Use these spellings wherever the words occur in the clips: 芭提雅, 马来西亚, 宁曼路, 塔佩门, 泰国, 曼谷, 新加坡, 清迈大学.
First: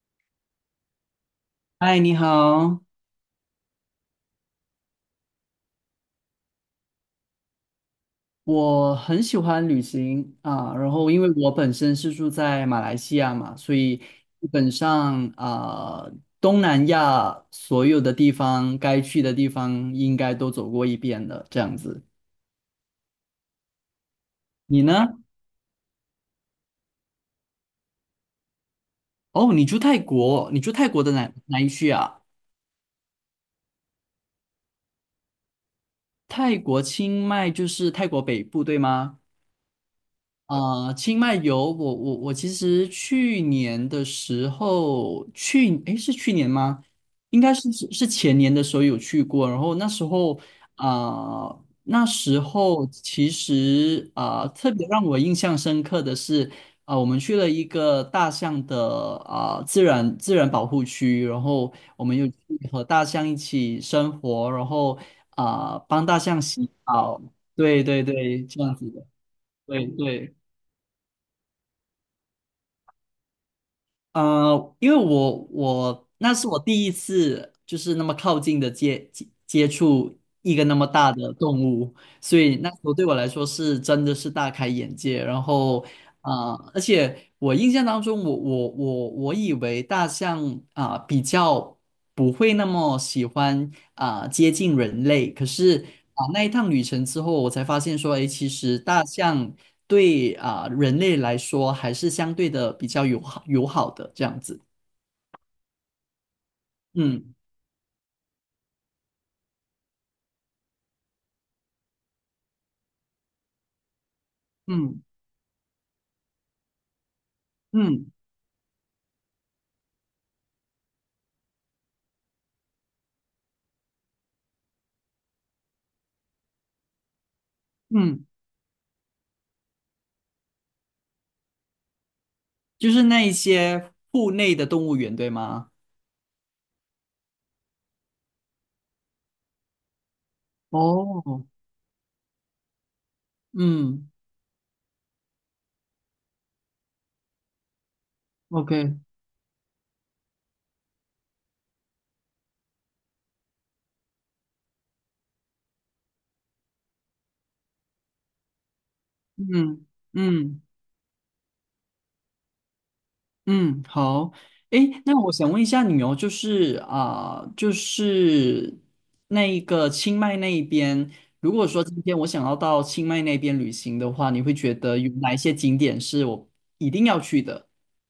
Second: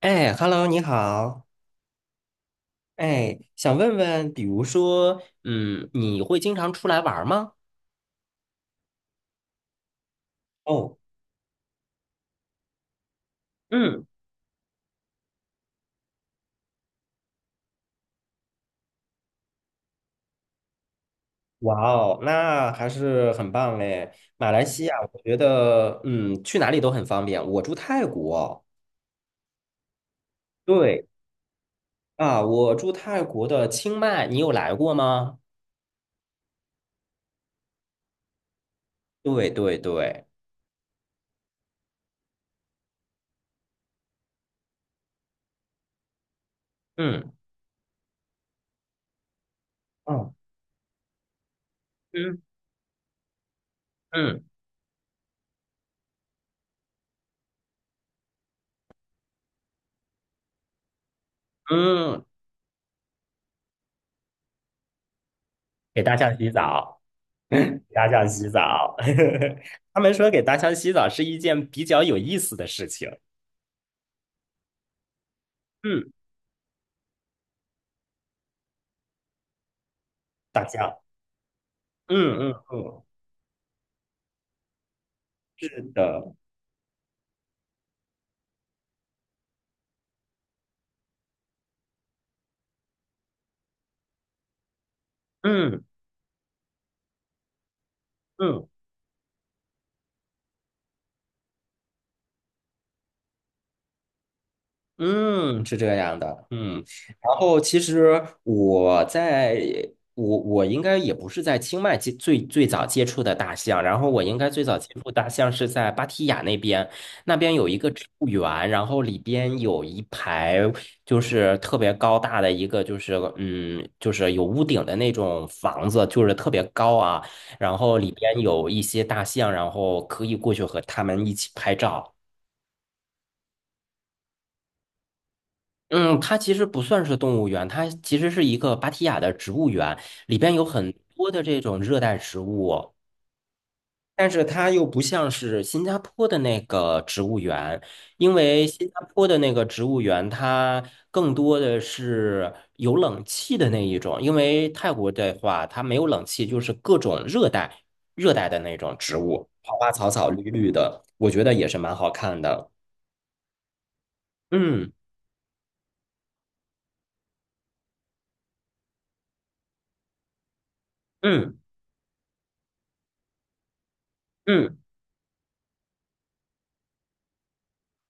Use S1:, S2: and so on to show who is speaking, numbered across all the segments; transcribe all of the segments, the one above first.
S1: 哎，Hello，你好。
S2: 嗨，你好，
S1: 哎，想问问，比如说，你会经常出来玩儿吗？
S2: 我很喜欢旅行啊，然
S1: 哦，
S2: 后因为我本身是住在马来西亚嘛，所以
S1: 嗯，
S2: 基本上啊，东南亚所有的地方该去的地方应该都走过一遍了，这
S1: 哇
S2: 样子。
S1: 哦，那还是很棒嘞。马来
S2: 你
S1: 西亚，
S2: 呢？
S1: 我觉得，去哪里都很方便。我住泰国，
S2: 哦，你住泰国，你住泰国
S1: 对
S2: 的哪一区啊？
S1: 啊，我住泰国的清迈，你有来过吗？
S2: 泰国清迈就是泰国北部，对吗？
S1: 对对对，
S2: 啊、清迈游，我其实去年的时候去，诶，是去年吗？
S1: 嗯
S2: 应该是前年的时候有去过，然后那时
S1: 嗯
S2: 候啊、那
S1: 嗯
S2: 时候其实
S1: 嗯
S2: 啊、特别让我印象深刻的是啊、我们去了一个大象的啊、自然保护区，然后我们
S1: 嗯，
S2: 又去和大象一起生活，然后啊、
S1: 给
S2: 帮
S1: 大
S2: 大
S1: 象
S2: 象
S1: 洗
S2: 洗
S1: 澡。
S2: 澡，对 对
S1: 大象
S2: 对，
S1: 洗
S2: 这样子
S1: 澡，
S2: 的，对
S1: 他们说
S2: 对。
S1: 给大象洗澡是一件比较有意思的事情。
S2: 因为我
S1: 嗯，
S2: 那是我第一次就是那么靠近的接触一
S1: 大
S2: 个那么
S1: 象，
S2: 大的动物，所
S1: 嗯
S2: 以
S1: 嗯
S2: 那时候
S1: 嗯，
S2: 对我来说是真的是大开眼界。然
S1: 是
S2: 后
S1: 的，
S2: 啊、而且我印象当中我，我以为大象啊、比较不会那么喜欢啊、接近人类，可
S1: 嗯
S2: 是啊、那一趟旅程之后，我才发现说，诶，其
S1: 嗯。
S2: 实大象。对啊、人类来说还是相对的比较友好的这样子。
S1: 嗯，是这样的，嗯，然
S2: 嗯
S1: 后其实我在我我应该也不是在清迈接最早接触的大象，然后我应该最早接
S2: 嗯
S1: 触大象是在芭提雅那边，那边有一个植
S2: 嗯
S1: 物园，然后里边有一排就是特别高大的一个就是有屋顶的那种房子，就是特别高啊，然后里
S2: 嗯，
S1: 边有一些大象，然后可以过去和它们一起拍照。
S2: 就是那一些户内的动物园，对吗？
S1: 嗯，它其实不算是动物园，它其实是一个芭提雅的植物园，里边有很多的
S2: 哦，
S1: 这种热带植物，
S2: 嗯
S1: 但是它又不像是新加坡的那个植物园，因为新加
S2: ，OK,
S1: 坡的那个植物园它更多的是有冷气的那一种，因为泰国的话它没有冷气，就是各种热带的那种植物，花
S2: 嗯
S1: 花草草绿
S2: 嗯
S1: 绿的，我觉得也是蛮好看的。
S2: 嗯，好，
S1: 嗯
S2: 诶，那我想问一下你哦，就是啊、就是那一个清迈那一边，如
S1: 嗯
S2: 果说今天我想要到清迈那边旅行的话，你会觉
S1: 嗯。
S2: 得有哪一些景点是我一定要去的？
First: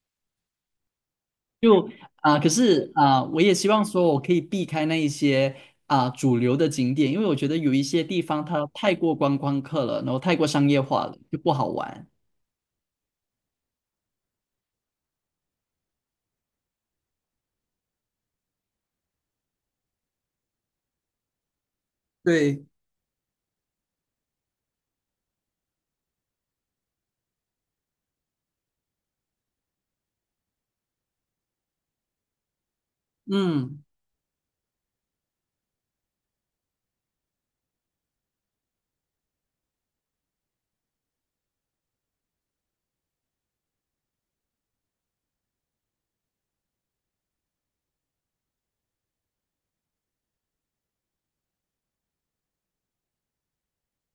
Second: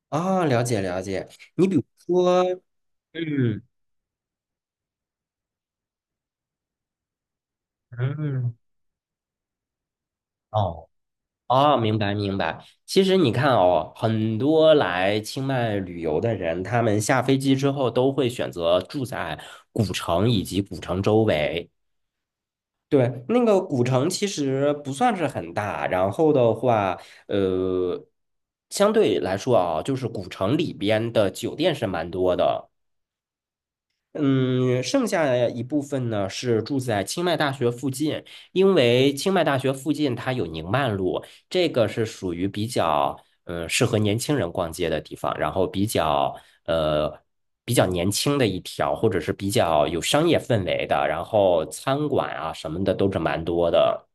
S1: 啊，了解了解。你比如
S2: 就啊、
S1: 说，
S2: 可是啊、我也
S1: 嗯
S2: 希望说我可以避开那一些啊、主流的景点，因为我觉得有一些地方
S1: 嗯，
S2: 它太过观光客了，然后太过商业
S1: 哦
S2: 化了，就不好
S1: 哦，明
S2: 玩。
S1: 白明白。其实你看哦，很多来清迈旅游的人，他们下飞机之后都会选择住在古城以及古城周围。
S2: 对，
S1: 对，那个古城其实不算是很大，然后的话，呃，相对来说啊，就是古城里边的酒店是蛮多的。
S2: 嗯，
S1: 嗯，剩下一部分呢是住在清迈大学附近，因为清迈大学附近它有宁曼路，这个是属于比较适合年轻人逛街的地方，然后呃比较年轻的一条，或者是比较有商业氛围的，然后餐馆啊什么的都是蛮多的。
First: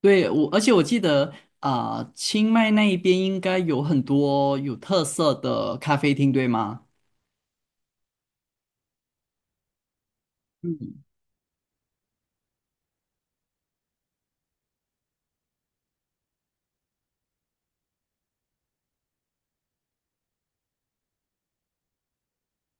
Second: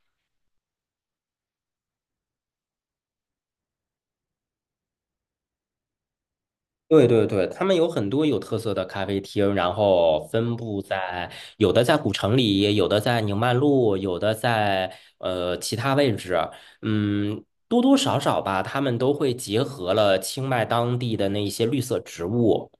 S2: 对，我，而且我记得啊、清迈那一边应该有很多有特色的咖啡厅，对吗？
S1: 对对对，他们有很多有特色的咖啡厅，然后分布
S2: 嗯
S1: 在有的在古城里，有的在宁曼路，有的在其他位置。嗯，多多少少吧，他们都会结合了清迈当地的那一些绿色植物。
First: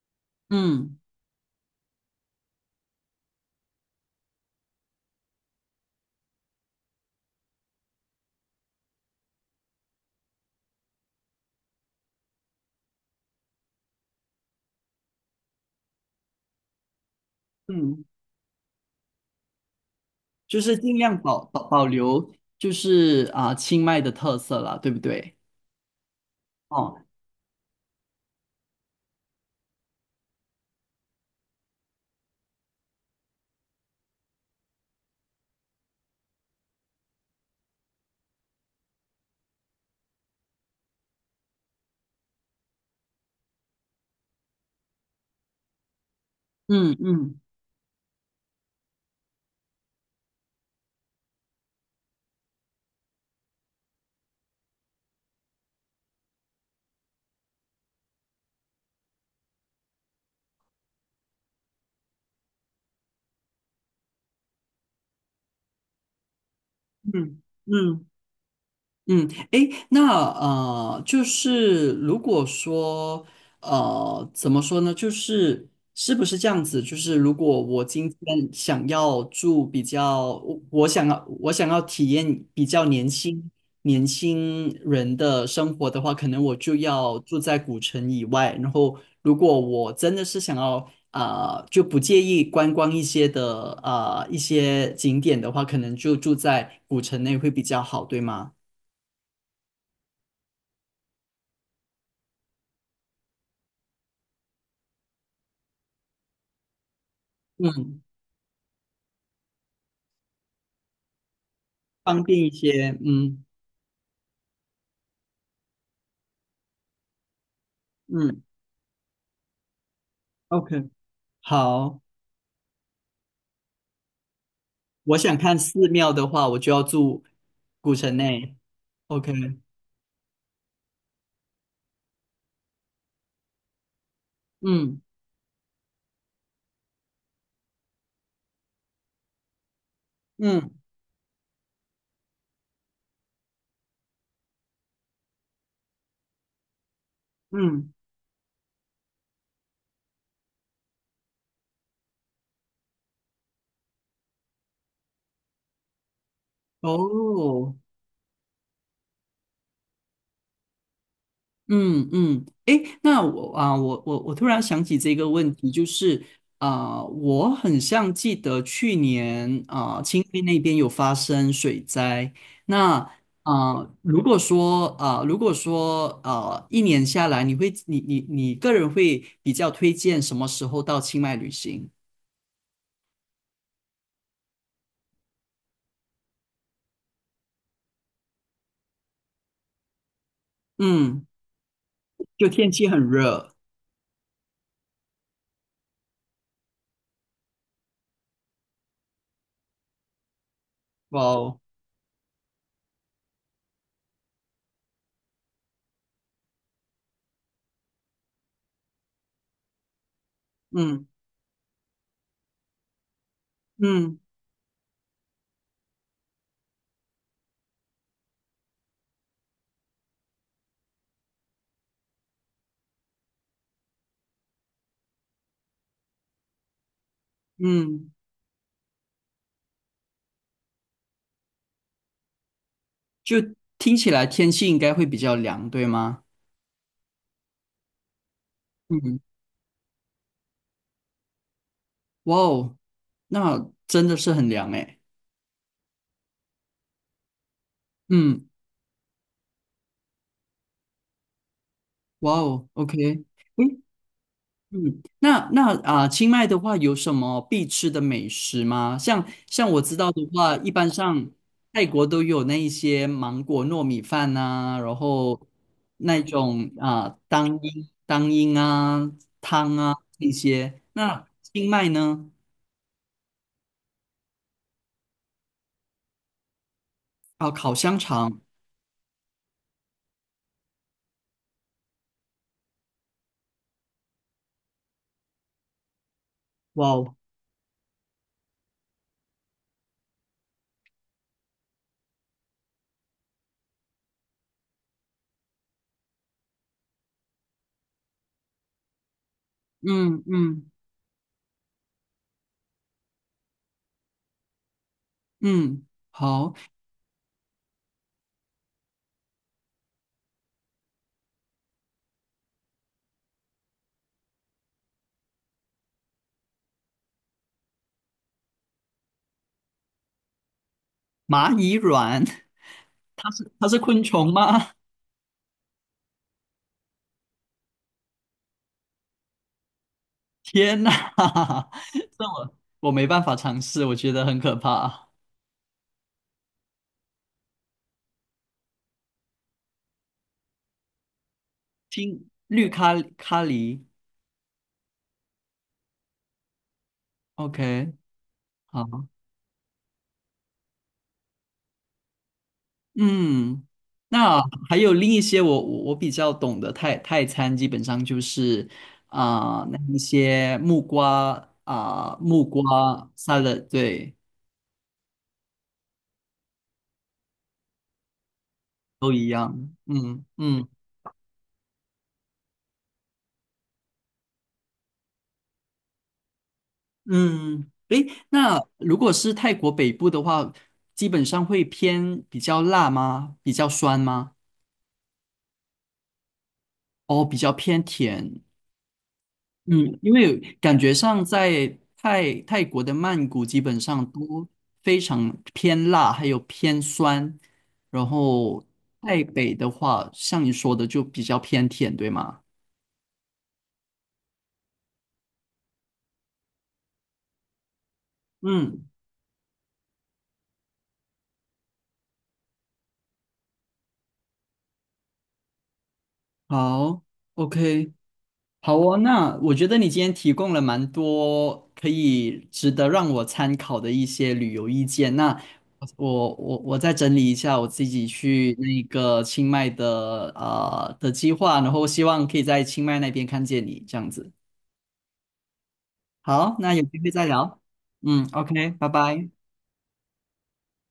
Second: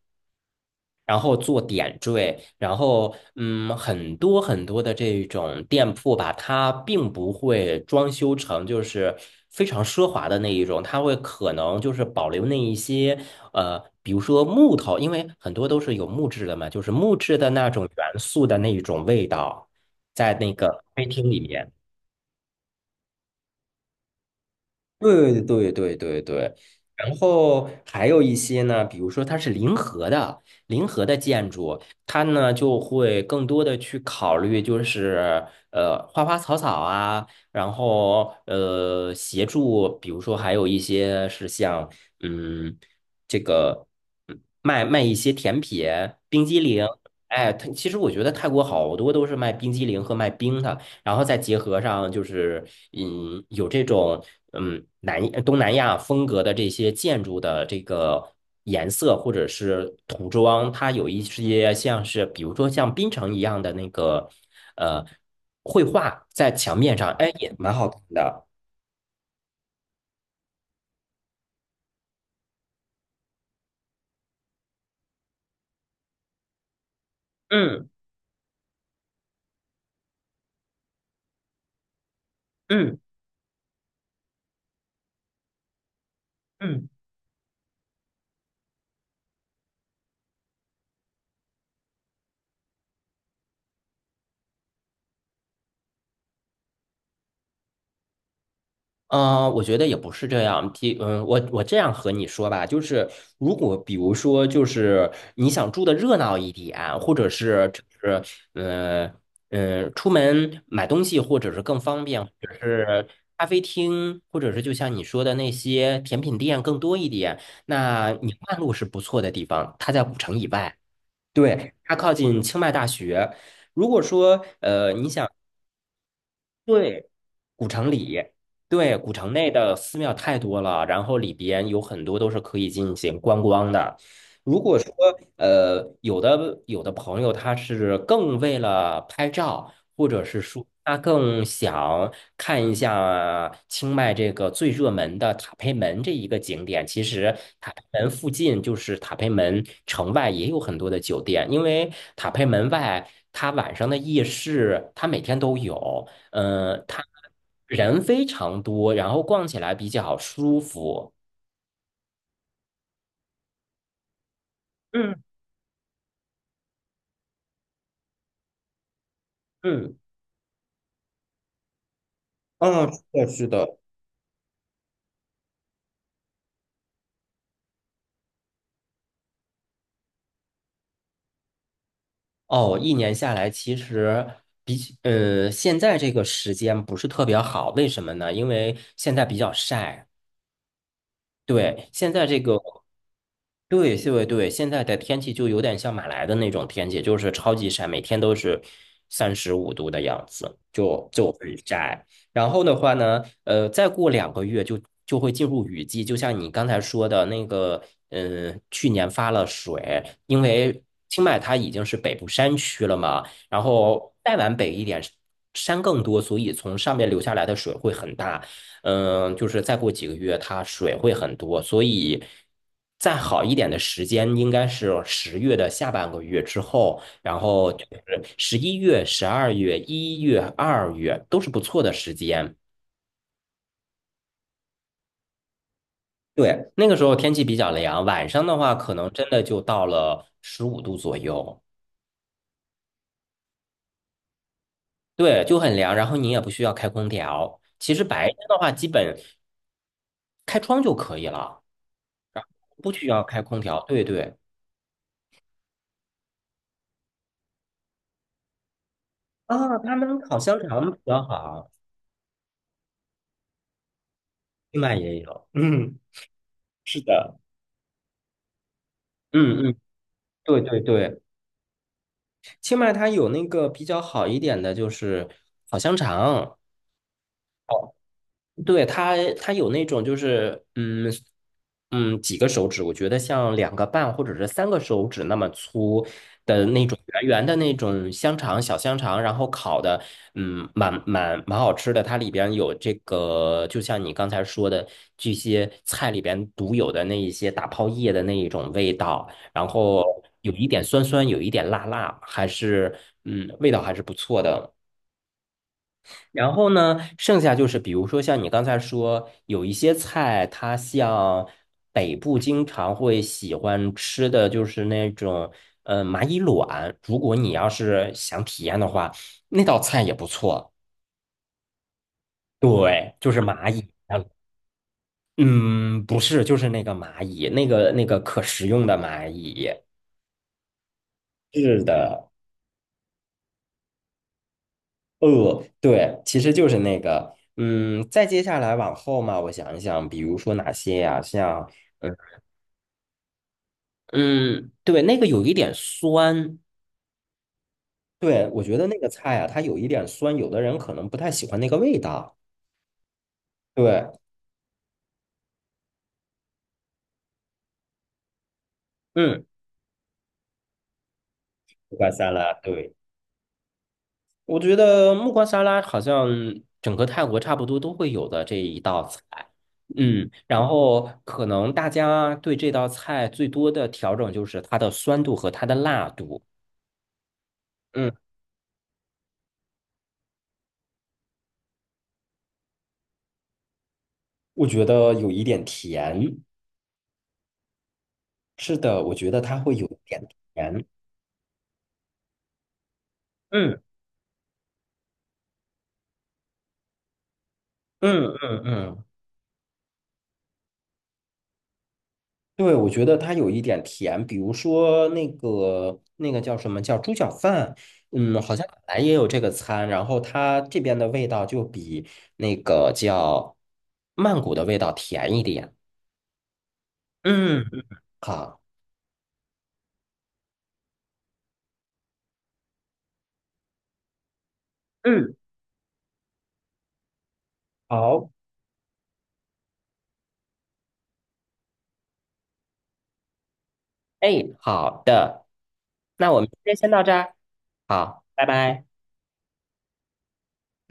S2: 嗯
S1: 然后做点缀，然后很多很多的这种店铺吧，它并不会装修成就是非常奢华的那一种，它会可能就是保留那一些比如说木头，因为很多都是有木质的嘛，就是木质的那种
S2: 嗯，
S1: 元素的那一种味道，在那
S2: 就
S1: 个
S2: 是
S1: 咖
S2: 尽
S1: 啡
S2: 量
S1: 厅里
S2: 保保
S1: 面。
S2: 保留，就是啊、清迈的特色啦，对不对？
S1: 对对对对对，
S2: 哦，
S1: 然后还有一些呢，比如说它是临河的，临河的建筑，它呢就会更多的去考虑，就是花花草草啊，然后协助，比如说还有一些是像嗯这个卖一些甜品、冰激凌，
S2: 嗯嗯
S1: 哎，它其实我觉得泰国好多都是卖冰激凌和卖冰的。然后再结合上就是，有这种嗯南呃东南亚风格的这些建筑的这个颜色或者是涂装，它有一些像是比如说像槟城一样的那个呃绘画在墙面上，哎，
S2: 嗯
S1: 也蛮好看
S2: 嗯。
S1: 的。
S2: 嗯，诶，那就是如果说怎么说呢？就是是不是这样子？就是如果我
S1: 嗯
S2: 今天想要住比较，我想要想要体验比较
S1: 嗯
S2: 年轻人的生活的话，可能我就
S1: 嗯。
S2: 要住在古城以外。然后，如果我真的是想要啊、就不介意观光一些的啊、一些景点的话，可能就住在古城内会比较好，对吗？
S1: 我觉得也不是这样。第，嗯，我我这样和你说吧，就是如果比如说，就是你想住的热闹一点，或者是就
S2: 嗯，
S1: 是呃，出门买东西，或者是更方
S2: 方
S1: 便，或
S2: 便一
S1: 者
S2: 些，
S1: 是
S2: 嗯
S1: 咖啡厅，或者是就像你说的那些甜品店更多一点，那宁
S2: 嗯
S1: 曼路是不错的地方，它在古城以外，
S2: ，OK,
S1: 对，它
S2: 好，
S1: 靠近清迈大学。如果说你
S2: 我
S1: 想。
S2: 想看寺庙的话，我就要
S1: 对，
S2: 住
S1: 古城
S2: 古城
S1: 里，
S2: 内
S1: 对，古城
S2: ，OK,
S1: 内的寺庙太多了，然后里边有很多都是可以进行观光的。如果说
S2: 嗯
S1: 有的朋友他是更为了拍照，或者是说
S2: 嗯
S1: 他更想看一下清迈这个最热门的塔佩门这一个景点，其实塔佩
S2: 嗯，
S1: 门附近就是塔佩门城外也有很多的酒店，因为塔佩门外它晚上的夜市它每天都有。它
S2: 哦，
S1: 人非常多，然后逛起来比较舒服。
S2: 嗯嗯，诶，那我啊，我突然想起这
S1: 嗯
S2: 个问题，就是啊、我很像记得去年
S1: 嗯，
S2: 啊、清迈那边有发生水灾。
S1: 嗯，是
S2: 那
S1: 的，是的。
S2: 啊、如果说啊、一年下来，你会你个人会比较推荐什么时候到清迈旅行？
S1: 哦，一年下来，其实比起现在这个时间不是特别好，为什么呢？因为现在比较晒。
S2: 嗯，
S1: 对，现在这
S2: 就
S1: 个，
S2: 天气很热，
S1: 对对对，现在的天气就有点像马来的那种天气，就是超级晒，每天都是35度的样子。
S2: 哇哦，
S1: 然后的话呢，再过2个月就会进入雨季，就像你刚才说的那个，嗯，去年发了水，因为
S2: 嗯
S1: 清迈它已经是北部山区了嘛，然后
S2: 嗯
S1: 再往北一点，山更多，所以从上面流下来的水会很大，嗯，就是再过几个月它水会很多，所以再好一点的时间应该是10月的下半个月之后。然后就
S2: 嗯，
S1: 是11月、12月、一月、二月都是不错的时间。
S2: 就听起来天气应该会比较凉，对吗？
S1: 对，那个时候天气比较凉，晚上的话可能
S2: 嗯。
S1: 真的就到了十五度左右，
S2: 哇哦，那真的是很凉诶。
S1: 对，就很凉。然后你也不需要开空调，其实白天
S2: 嗯，
S1: 的话基本开窗就可以了，
S2: 哇哦
S1: 不
S2: ，OK,
S1: 需要开空
S2: 嗯
S1: 调。对对，
S2: 嗯，那那啊，清迈的话有什么必吃的美食吗？像
S1: 啊，
S2: 我知
S1: 他
S2: 道
S1: 们
S2: 的
S1: 烤
S2: 话，
S1: 香
S2: 一般
S1: 肠比较
S2: 上
S1: 好，
S2: 泰国都有那一些芒果糯米饭呐，
S1: 清迈
S2: 然
S1: 也
S2: 后
S1: 有，嗯，
S2: 那种
S1: 是
S2: 啊
S1: 的，
S2: 当阴啊
S1: 嗯嗯，
S2: 这
S1: 对
S2: 些。
S1: 对对，
S2: 那清迈呢？
S1: 清迈它有那个比较好一点的就是烤香肠。
S2: 啊，烤香肠，
S1: 对，它有那种就是，几个手指，我觉得像2个半或者是3个手指那么粗的那
S2: 哇
S1: 种
S2: 哦，
S1: 圆圆的那种香肠，小香肠，然后烤的，嗯，蛮好吃的。它里边有这个，就像你刚才说的这些菜里边独有的那一些大泡叶的那一种味道，然后
S2: 嗯
S1: 有一
S2: 嗯
S1: 点酸酸，有一点辣辣，还是味道还是不错的。
S2: 嗯，
S1: 然
S2: 好，
S1: 后呢，剩下就是比如说像你刚才说，有一些菜，它像北部经常会喜欢吃的就是那种蚂蚁卵，如果你要是想体验的话，那道菜也不错。
S2: 蚂蚁卵。
S1: 对，就是
S2: 它
S1: 蚂
S2: 是
S1: 蚁。
S2: 昆虫吗？
S1: 嗯，不是，就是那个蚂蚁，那个可食用的蚂蚁。
S2: 天呐，哈哈，
S1: 是的，
S2: 这我没办法尝试，我觉得很可怕。
S1: 对，其实就是那个，嗯，再接下来往后嘛，我想一想，比如说哪些呀、像。呃
S2: 听绿咖咖喱
S1: 嗯，对，那个有一点酸，
S2: ，OK,
S1: 对，我觉得那
S2: 好，
S1: 个菜啊，它有一点酸，有的人可能不太喜欢那个味道。
S2: 嗯，
S1: 对，
S2: 那还有另一些我比较懂的泰泰餐，基本上就是
S1: 嗯，
S2: 啊、那一些
S1: 木瓜沙
S2: 木
S1: 拉，
S2: 瓜
S1: 对，
S2: salad,对，
S1: 我觉得木瓜沙拉好像整个泰国差不多都会有的这一道
S2: 都
S1: 菜。
S2: 一样，嗯
S1: 嗯，然
S2: 嗯。
S1: 后可能大家对这道菜最多的调整就是它的酸度和它的辣度。
S2: 嗯，诶，
S1: 嗯，
S2: 那如果是泰国北部的话，基本上会偏比较辣吗？比较酸吗？
S1: 我觉得有一点甜，
S2: 哦，比较偏甜，
S1: 是的，我觉得它会有一
S2: 嗯，因
S1: 点
S2: 为感
S1: 甜。
S2: 觉上在泰泰国的曼谷基本
S1: 嗯
S2: 上都非常偏辣，还有偏酸，然
S1: 嗯嗯
S2: 后
S1: 嗯，
S2: 泰北的话，像你说的就比较偏甜，对吗？
S1: 对，我觉得它有一点甜，比如说那个叫什么叫猪脚饭，嗯，好像本
S2: 嗯，
S1: 来也有这个餐，然后它这边的味道就比那个叫曼谷的味道甜一点。
S2: 好
S1: 嗯，
S2: ，OK。
S1: 好，
S2: 好哦，那我觉得你今天提供了蛮多可以值得让我参考的一些旅游意见。
S1: 嗯，
S2: 那我再整理一下我自己
S1: 好，
S2: 去那个清迈的的计划，然后希望可以在清迈那边看见你这样
S1: 哎，
S2: 子。
S1: 好的，那我们
S2: 好，
S1: 今天
S2: 那有
S1: 先
S2: 机
S1: 到
S2: 会
S1: 这
S2: 再
S1: 儿，
S2: 聊。
S1: 好，
S2: 嗯
S1: 拜
S2: ，OK,
S1: 拜。
S2: 拜拜。